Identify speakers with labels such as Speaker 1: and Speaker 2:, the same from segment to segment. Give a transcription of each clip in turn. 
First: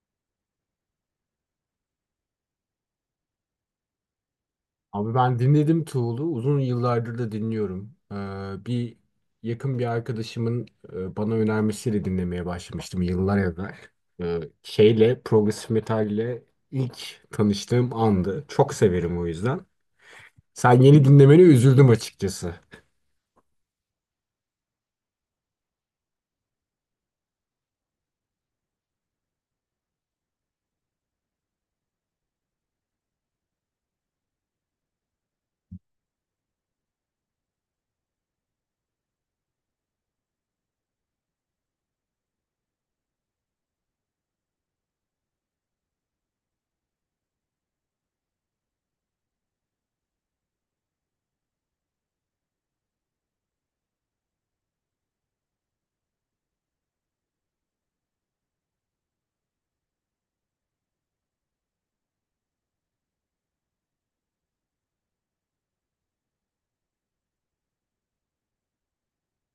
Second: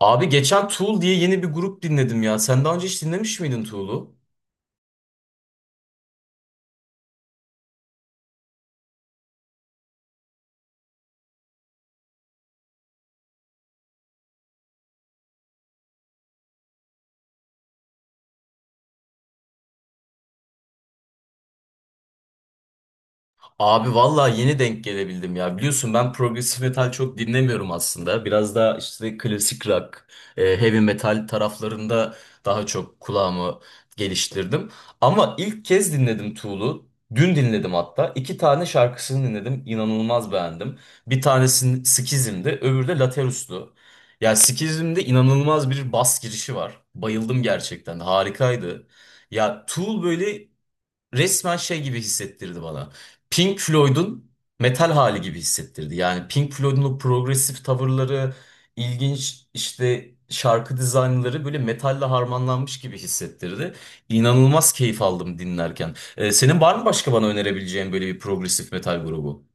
Speaker 1: Abi geçen Tool diye yeni bir grup dinledim ya. Sen daha önce hiç dinlemiş miydin Tool'u?
Speaker 2: Abi ben dinledim Tool'u. Uzun yıllardır da dinliyorum. Bir yakın bir arkadaşımın bana önermesiyle dinlemeye başlamıştım yıllar evvel. Şeyle, progresif metalle ilk tanıştığım andı. Çok severim o yüzden. Sen yeni dinlemeni üzüldüm açıkçası.
Speaker 1: Abi vallahi yeni denk gelebildim ya. Biliyorsun ben progresif metal çok dinlemiyorum aslında. Biraz daha işte klasik rock, heavy metal taraflarında daha çok kulağımı geliştirdim. Ama ilk kez dinledim Tool'u. Dün dinledim hatta. İki tane şarkısını dinledim. İnanılmaz beğendim. Bir tanesi Schism'di, öbürü de Laterus'tu. Ya Schism'de inanılmaz bir bas girişi var. Bayıldım gerçekten. Harikaydı. Ya Tool böyle resmen şey gibi hissettirdi bana. Pink Floyd'un metal hali gibi hissettirdi. Yani Pink Floyd'un o progresif tavırları, ilginç işte şarkı dizaynları böyle metalle harmanlanmış gibi hissettirdi. İnanılmaz keyif aldım dinlerken. Senin var mı başka bana önerebileceğin böyle bir progresif metal grubu?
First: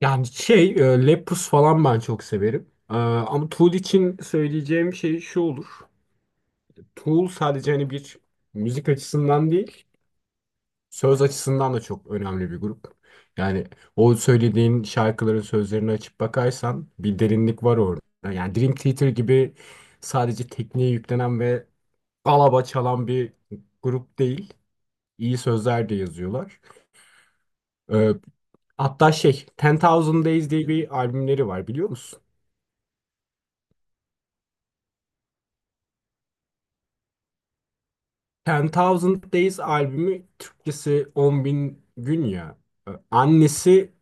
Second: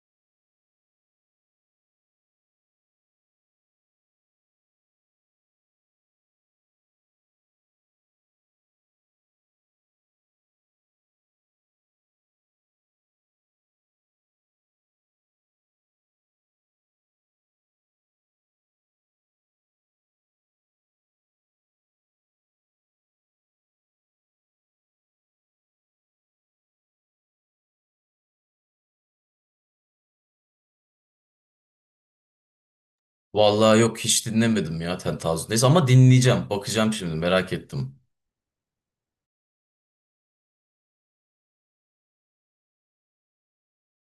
Speaker 2: Yani şey, Lepus falan ben çok severim. Ama Tool için söyleyeceğim şey şu olur. Tool sadece hani bir müzik açısından değil, söz açısından da çok önemli bir grup. Yani o söylediğin şarkıların sözlerini açıp bakarsan bir derinlik var orada. Yani Dream Theater gibi sadece tekniğe yüklenen ve alaba çalan bir grup değil. İyi sözler de yazıyorlar. Ee, Hatta şey, Ten Thousand Days diye bir albümleri var biliyor musun?
Speaker 1: Vallahi yok hiç dinlemedim ya Ten Thousand Days ama dinleyeceğim. Bakacağım şimdi merak ettim.
Speaker 2: Ten Thousand Days albümü Türkçesi 10 bin gün ya. Annesi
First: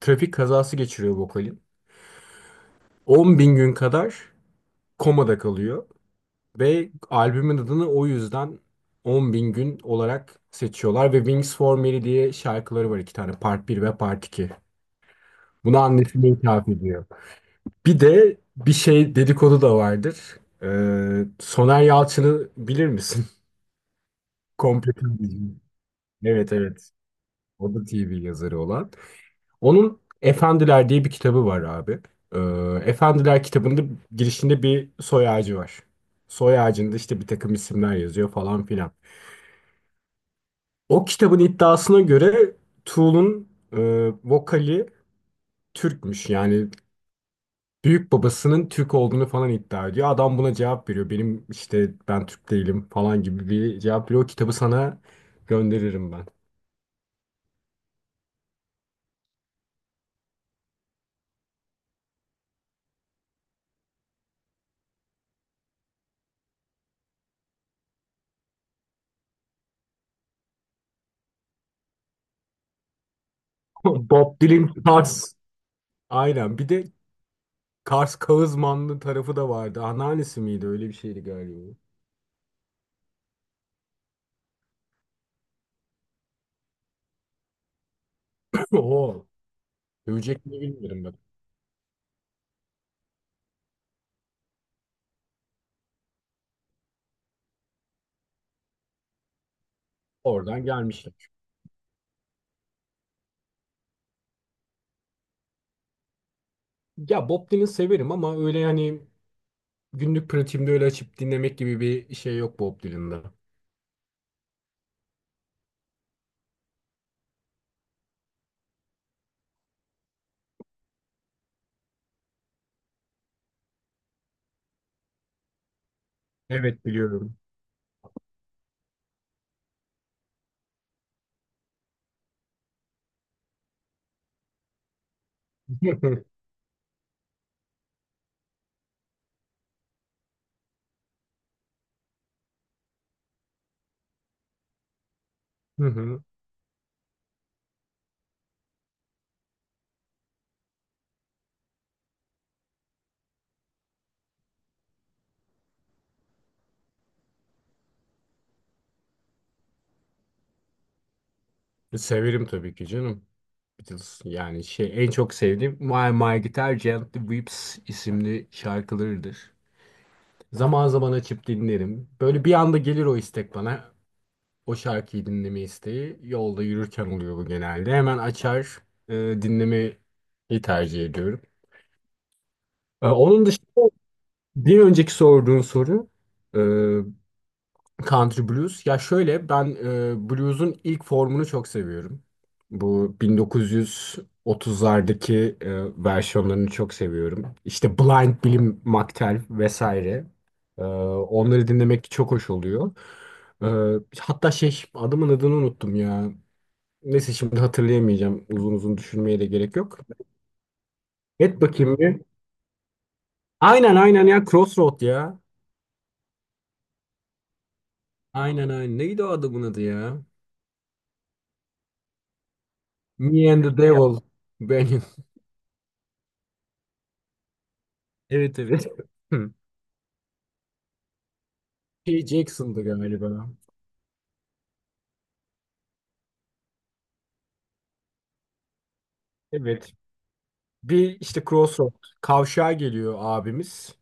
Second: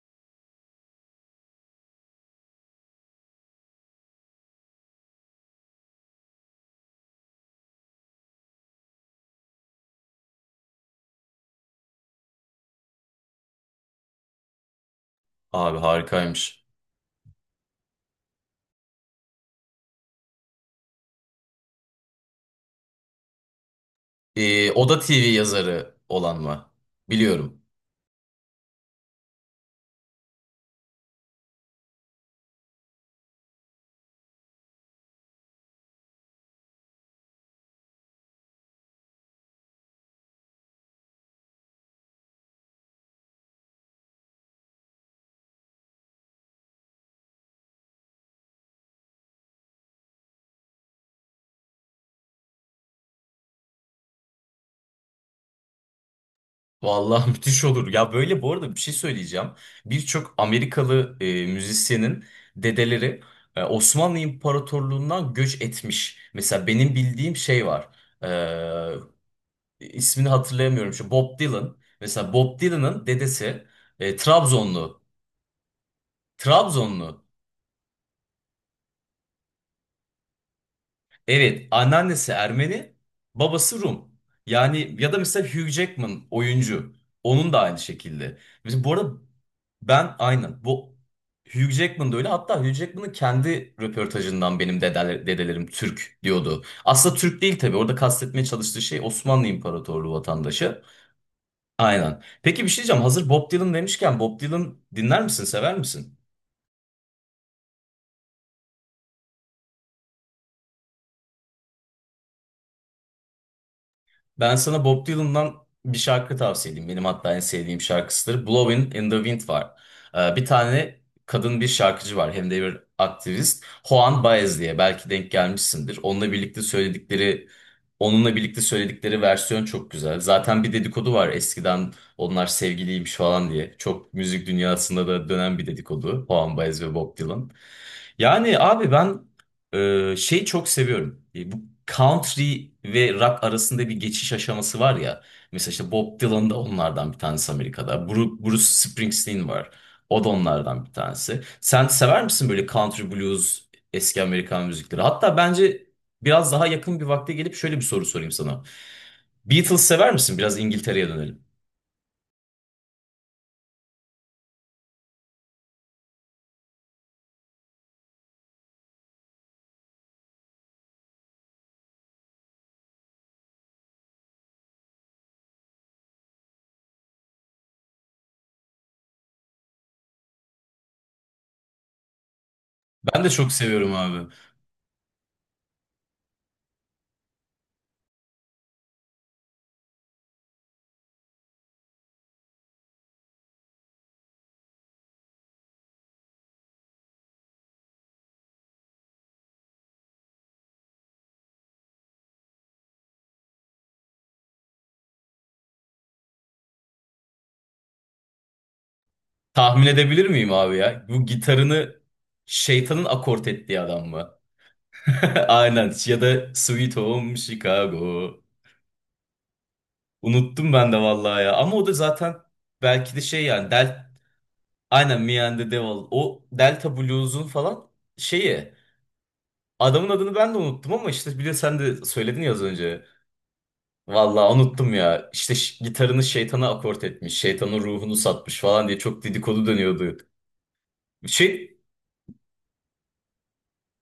Speaker 2: trafik kazası geçiriyor vokalin. 10 bin gün kadar komada kalıyor ve albümün adını o yüzden 10 bin gün olarak seçiyorlar ve Wings for Mary diye şarkıları var iki tane Part bir ve Part 2.
Speaker 1: Abi
Speaker 2: Bunu annesine
Speaker 1: harikaymış.
Speaker 2: ithaf ediyor. Bir de bir şey dedikodu da vardır. Soner Yalçın'ı bilir misin? Komple
Speaker 1: Oda
Speaker 2: Tüm
Speaker 1: TV
Speaker 2: Dünya.
Speaker 1: yazarı olan
Speaker 2: Evet,
Speaker 1: mı?
Speaker 2: evet.
Speaker 1: Biliyorum.
Speaker 2: O da TV yazarı olan. Onun Efendiler diye bir kitabı var abi. Ee, Efendiler kitabında girişinde bir soy ağacı var. Soy ağacında işte bir takım isimler yazıyor falan filan. O kitabın iddiasına göre Tool'un vokali Türkmüş. Yani büyük babasının Türk olduğunu falan iddia ediyor. Adam buna cevap veriyor. Benim işte ben Türk değilim falan gibi bir cevap veriyor. O kitabı sana gönderirim ben.
Speaker 1: Vallahi müthiş olur. Ya böyle bu arada bir şey söyleyeceğim. Birçok Amerikalı müzisyenin dedeleri Osmanlı İmparatorluğundan göç etmiş. Mesela benim bildiğim şey var. İsmini hatırlayamıyorum. Şu Bob Dylan. Mesela Bob Dylan'ın dedesi
Speaker 2: Bob Dylan
Speaker 1: Trabzonlu.
Speaker 2: Tars. Aynen. Bir de
Speaker 1: Trabzonlu.
Speaker 2: Kars Kağızmanlı tarafı da vardı. Anneannesi miydi? Öyle bir şeydi
Speaker 1: Evet,
Speaker 2: galiba.
Speaker 1: anneannesi Ermeni, babası Rum. Yani ya da mesela Hugh Jackman oyuncu. Onun da aynı şekilde. Mesela bu arada
Speaker 2: O.
Speaker 1: ben
Speaker 2: Övecek mi
Speaker 1: aynen bu
Speaker 2: bilmiyorum bak.
Speaker 1: Hugh Jackman da öyle. Hatta Hugh Jackman'ın kendi röportajından benim dedeler, dedelerim Türk diyordu. Aslında Türk değil tabii. Orada kastetmeye çalıştığı şey Osmanlı İmparatorluğu
Speaker 2: Oradan
Speaker 1: vatandaşı.
Speaker 2: gelmişler.
Speaker 1: Aynen. Peki bir şey diyeceğim. Hazır Bob Dylan demişken Bob Dylan dinler misin, sever misin?
Speaker 2: Ya Bob Dylan severim ama öyle hani günlük pratiğimde öyle açıp dinlemek gibi bir şey yok Bob Dylan'da.
Speaker 1: Ben sana Bob Dylan'dan bir şarkı tavsiye edeyim. Benim hatta en sevdiğim şarkısıdır. Blowing in the Wind var. Bir tane kadın bir şarkıcı var. Hem de bir aktivist. Juan Baez diye. Belki denk gelmişsindir.
Speaker 2: Evet, biliyorum.
Speaker 1: Onunla birlikte söyledikleri versiyon çok güzel. Zaten bir dedikodu var eskiden onlar sevgiliymiş falan diye. Çok müzik dünyasında da dönen bir dedikodu. Juan Baez ve Bob Dylan. Yani abi ben şeyi çok seviyorum. E, bu country ve rock arasında bir geçiş aşaması var ya. Mesela
Speaker 2: Hı
Speaker 1: işte Bob
Speaker 2: hı.
Speaker 1: Dylan da onlardan bir tanesi Amerika'da. Bruce Springsteen var. O da onlardan bir tanesi. Sen sever misin böyle country blues, eski Amerikan müzikleri? Hatta bence biraz daha yakın bir vakte gelip şöyle bir soru sorayım sana. Beatles sever misin? Biraz İngiltere'ye dönelim.
Speaker 2: Severim tabii ki canım. Beatles yani şey en çok sevdiğim My My Guitar Gently Weeps isimli şarkılarıdır. Zaman zaman açıp dinlerim. Böyle bir anda gelir o istek bana. O şarkıyı dinleme isteği yolda yürürken oluyor bu genelde. Hemen açar e, dinlemeyi tercih ediyorum.
Speaker 1: Ben de
Speaker 2: Onun
Speaker 1: çok
Speaker 2: dışında
Speaker 1: seviyorum abi.
Speaker 2: bir önceki sorduğun soru e, country blues. Ya şöyle ben blues'un ilk formunu çok seviyorum. Bu 1930'lardaki versiyonlarını çok seviyorum. İşte Blind Billy McTell vesaire. Onları dinlemek çok hoş oluyor. Ee, Hatta şey adamın adını unuttum ya. Neyse şimdi hatırlayamayacağım. Uzun uzun düşünmeye de gerek
Speaker 1: Tahmin
Speaker 2: yok.
Speaker 1: edebilir miyim abi ya? Bu
Speaker 2: Et bakayım
Speaker 1: gitarını
Speaker 2: bir.
Speaker 1: şeytanın akort ettiği
Speaker 2: Aynen,
Speaker 1: adam
Speaker 2: aynen
Speaker 1: mı?
Speaker 2: ya Crossroad ya.
Speaker 1: Aynen ya da Sweet Home Chicago.
Speaker 2: Aynen, aynen. Neydi o adamın adı ya?
Speaker 1: Unuttum ben de vallahi ya. Ama o da zaten belki de şey,
Speaker 2: Me and
Speaker 1: yani
Speaker 2: the
Speaker 1: Del
Speaker 2: Devil. Benim.
Speaker 1: aynen Me and the Devil. O Delta Blues'un falan
Speaker 2: Evet,
Speaker 1: şeyi.
Speaker 2: evet. Hı.
Speaker 1: Adamın adını ben de unuttum ama işte biliyor sen de
Speaker 2: P.
Speaker 1: söyledin ya az
Speaker 2: Jackson'dı
Speaker 1: önce.
Speaker 2: galiba.
Speaker 1: Vallahi unuttum ya. İşte gitarını şeytana akort etmiş. Şeytanın ruhunu satmış falan diye çok dedikodu
Speaker 2: Evet.
Speaker 1: dönüyordu.
Speaker 2: Bir işte
Speaker 1: Şey,
Speaker 2: Crossroad. Kavşağa geliyor abimiz.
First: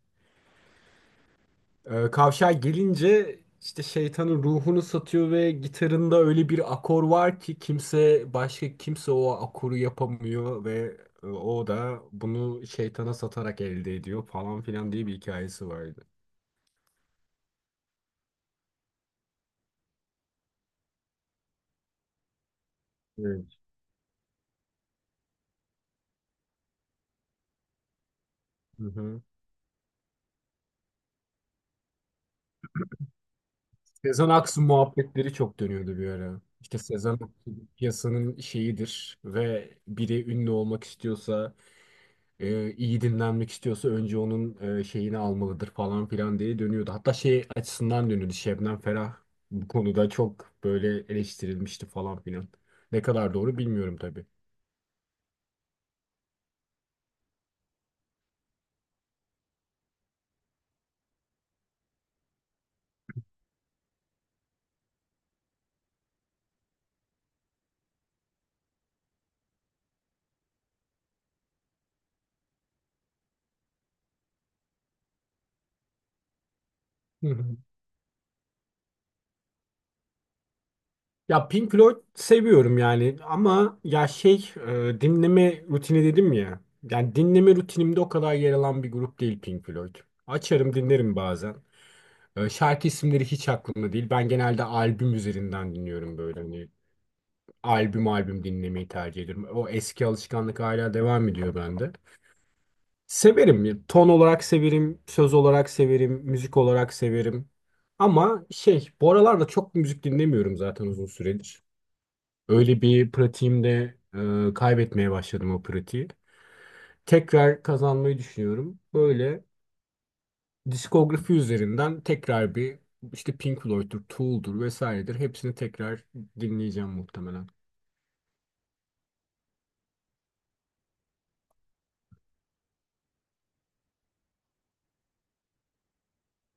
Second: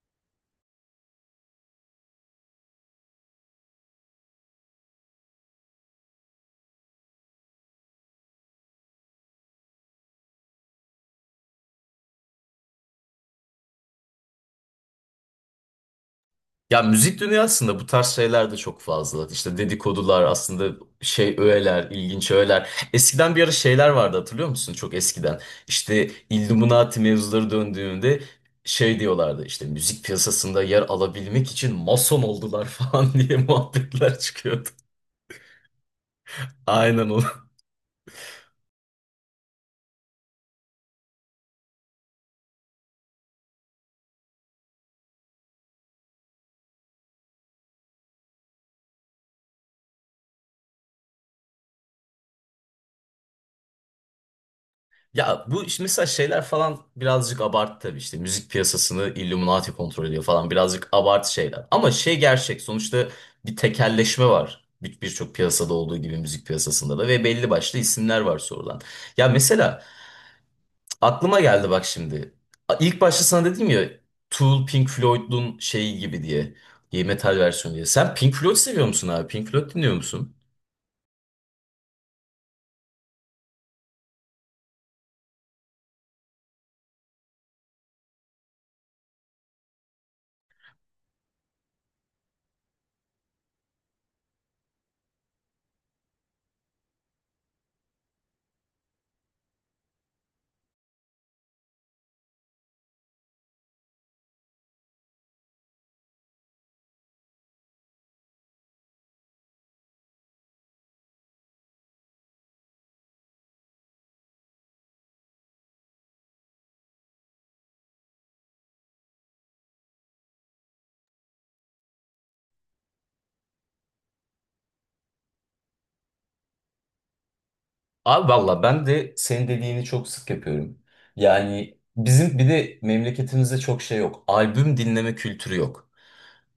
Speaker 2: Kavşağa gelince işte şeytanın ruhunu satıyor ve gitarında öyle bir akor var ki kimse başka kimse o akoru yapamıyor ve o da bunu şeytana satarak elde ediyor falan filan diye bir hikayesi vardı.
Speaker 1: ya müzik dünyasında bu tarz şeyler de çok fazla. İşte dedikodular aslında şey öğeler, ilginç öğeler. Eskiden bir ara
Speaker 2: Evet.
Speaker 1: şeyler vardı, hatırlıyor musun? Çok eskiden. İşte Illuminati mevzuları döndüğünde
Speaker 2: Hı
Speaker 1: şey
Speaker 2: hı.
Speaker 1: diyorlardı, işte müzik piyasasında yer alabilmek için mason oldular falan diye muhabbetler
Speaker 2: Sezen Aksu
Speaker 1: çıkıyordu.
Speaker 2: muhabbetleri çok dönüyordu bir ara. İşte
Speaker 1: Aynen.
Speaker 2: Sezen Aksu piyasanın şeyidir ve biri ünlü olmak istiyorsa iyi dinlenmek istiyorsa önce onun şeyini almalıdır falan filan diye dönüyordu. Hatta şey açısından dönüyordu. Şebnem Ferah bu konuda çok böyle eleştirilmişti falan filan. Ne kadar doğru bilmiyorum tabii.
Speaker 1: Ya bu işte mesela şeyler falan birazcık abartı tabii, işte müzik piyasasını Illuminati kontrol ediyor falan, birazcık abartı şeyler. Ama şey gerçek sonuçta, bir tekelleşme var. Birçok piyasada olduğu gibi müzik piyasasında da, ve belli başlı isimler var sorulan. Ya mesela aklıma geldi bak şimdi. İlk başta sana dedim ya Tool Pink Floyd'un şeyi gibi diye. Y
Speaker 2: Hı
Speaker 1: metal
Speaker 2: hı.
Speaker 1: versiyonu diye. Sen Pink Floyd seviyor musun abi? Pink Floyd dinliyor musun?
Speaker 2: Ya Pink Floyd seviyorum yani ama ya şey dinleme rutini dedim ya. Yani dinleme rutinimde o kadar yer alan bir grup değil Pink Floyd. Açarım dinlerim bazen. Şarkı isimleri hiç aklımda değil. Ben genelde albüm üzerinden dinliyorum böyle. Hani albüm albüm dinlemeyi tercih ediyorum. O eski alışkanlık hala devam ediyor bende. Severim. Ya, ton olarak severim, söz olarak severim, müzik olarak severim. Ama şey, bu aralarda çok müzik dinlemiyorum zaten uzun süredir. Öyle bir pratiğim kaybetmeye başladım o pratiği. Tekrar kazanmayı düşünüyorum. Böyle diskografi üzerinden tekrar bir işte Pink Floyd'dur, Tool'dur vesairedir. Hepsini tekrar dinleyeceğim muhtemelen.
Speaker 1: Abi valla ben de senin dediğini çok sık yapıyorum. Yani bizim bir de memleketimizde çok şey yok. Albüm dinleme kültürü yok.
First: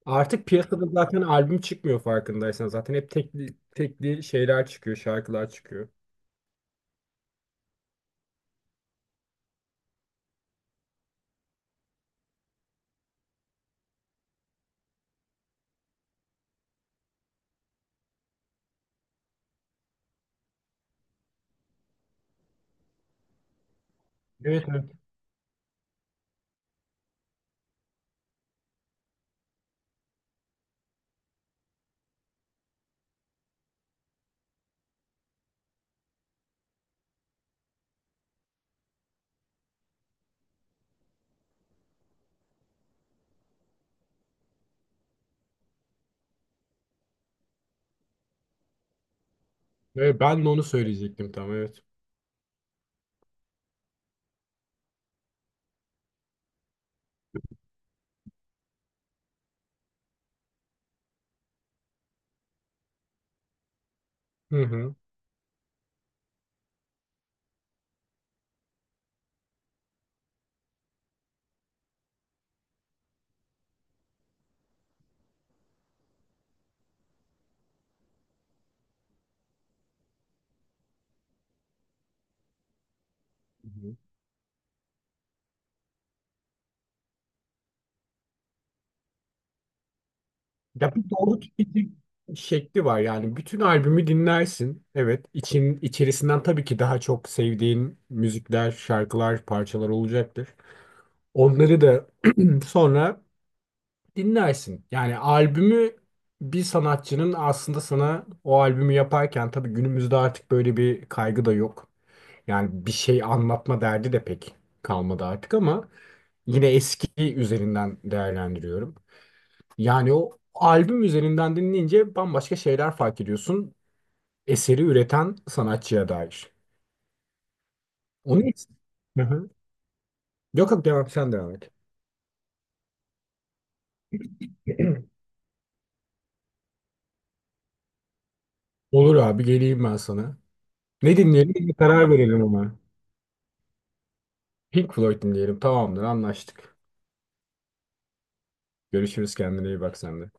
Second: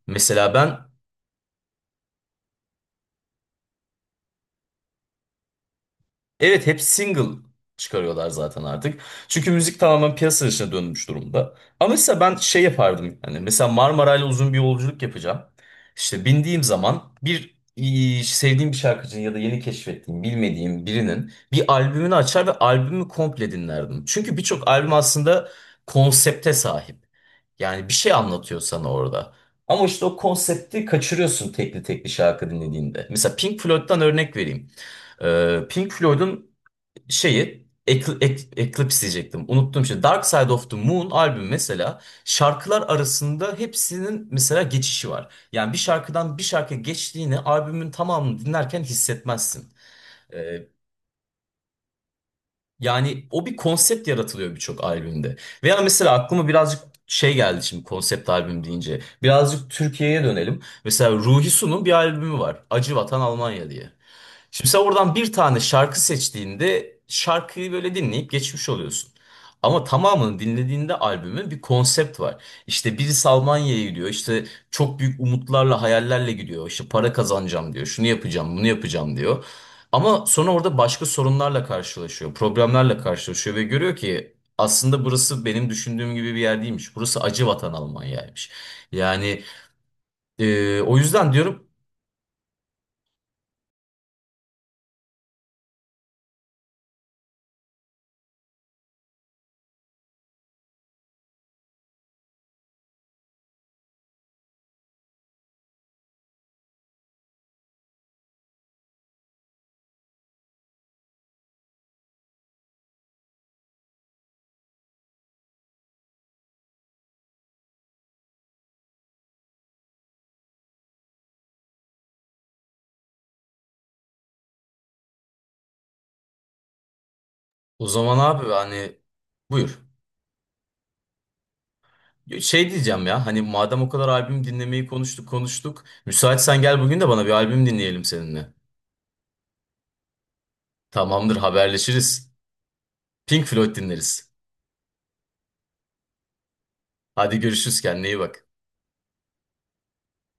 Speaker 2: Artık
Speaker 1: Mesela ben
Speaker 2: piyasada zaten albüm çıkmıyor farkındaysan. Zaten hep tekli, tekli şeyler çıkıyor, şarkılar çıkıyor.
Speaker 1: evet hep single çıkarıyorlar zaten artık. Çünkü müzik tamamen piyasa dışına dönmüş durumda. Ama mesela ben şey yapardım. Yani mesela Marmaray'la uzun bir yolculuk yapacağım. İşte bindiğim zaman bir sevdiğim bir şarkıcının ya da yeni keşfettiğim, bilmediğim birinin bir albümünü açar ve albümü komple dinlerdim. Çünkü
Speaker 2: Evet,
Speaker 1: birçok albüm
Speaker 2: evet.
Speaker 1: aslında konsepte sahip. Yani bir şey anlatıyor sana orada. Ama işte o konsepti kaçırıyorsun tekli tekli şarkı dinlediğinde. Mesela Pink Floyd'dan örnek vereyim. Pink Floyd'un şeyi Eclipse diyecektim. Unuttum şimdi. Dark Side of the Moon albüm mesela, şarkılar arasında hepsinin mesela geçişi var. Yani bir şarkıdan bir şarkıya geçtiğini albümün tamamını dinlerken hissetmezsin.
Speaker 2: Evet, ben de onu
Speaker 1: Ee,
Speaker 2: söyleyecektim tam evet.
Speaker 1: Yani o bir konsept yaratılıyor birçok albümde. Veya mesela aklıma birazcık şey geldi şimdi konsept albüm deyince. Birazcık Türkiye'ye dönelim. Mesela Ruhi Su'nun bir albümü var. Acı Vatan Almanya diye.
Speaker 2: Hı
Speaker 1: Şimdi sen
Speaker 2: hı.
Speaker 1: oradan bir tane şarkı seçtiğinde şarkıyı böyle dinleyip geçmiş oluyorsun. Ama tamamını dinlediğinde albümün bir konsept var. İşte birisi Almanya'ya gidiyor. İşte çok büyük umutlarla, hayallerle gidiyor. İşte para kazanacağım diyor. Şunu yapacağım, bunu yapacağım diyor. Ama sonra orada başka sorunlarla karşılaşıyor. Problemlerle karşılaşıyor ve
Speaker 2: Hı
Speaker 1: görüyor
Speaker 2: hı.
Speaker 1: ki aslında burası benim düşündüğüm gibi bir yer değilmiş. Burası acı vatan Almanya'ymış. Yani
Speaker 2: Ya
Speaker 1: o
Speaker 2: bir
Speaker 1: yüzden
Speaker 2: doğru
Speaker 1: diyorum
Speaker 2: tüketim şekli var yani. Bütün albümü dinlersin. Evet, içerisinden tabii ki daha çok sevdiğin müzikler, şarkılar, parçalar olacaktır. Onları da sonra dinlersin. Yani albümü bir sanatçının aslında sana o albümü yaparken tabii günümüzde artık böyle bir kaygı da yok. Yani bir şey anlatma derdi de pek kalmadı artık ama yine eski üzerinden değerlendiriyorum. Yani o albüm üzerinden dinleyince bambaşka şeyler fark ediyorsun. Eseri üreten sanatçıya dair.
Speaker 1: o zaman
Speaker 2: Onu
Speaker 1: abi,
Speaker 2: hiç...
Speaker 1: hani
Speaker 2: Hı hı.
Speaker 1: buyur.
Speaker 2: Yok, yok, devam sen devam et.
Speaker 1: Şey diyeceğim ya, hani madem o kadar albüm dinlemeyi konuştuk konuştuk. Müsaitsen gel bugün de bana bir albüm dinleyelim seninle.
Speaker 2: Olur abi geleyim ben sana. Ne
Speaker 1: Tamamdır,
Speaker 2: dinleyelim bir karar
Speaker 1: haberleşiriz.
Speaker 2: verelim ama.
Speaker 1: Pink Floyd dinleriz.
Speaker 2: Pink Floyd'um diyelim. Tamamdır, anlaştık.
Speaker 1: Hadi görüşürüz, kendine iyi bak.
Speaker 2: Görüşürüz, kendine iyi bak sen de.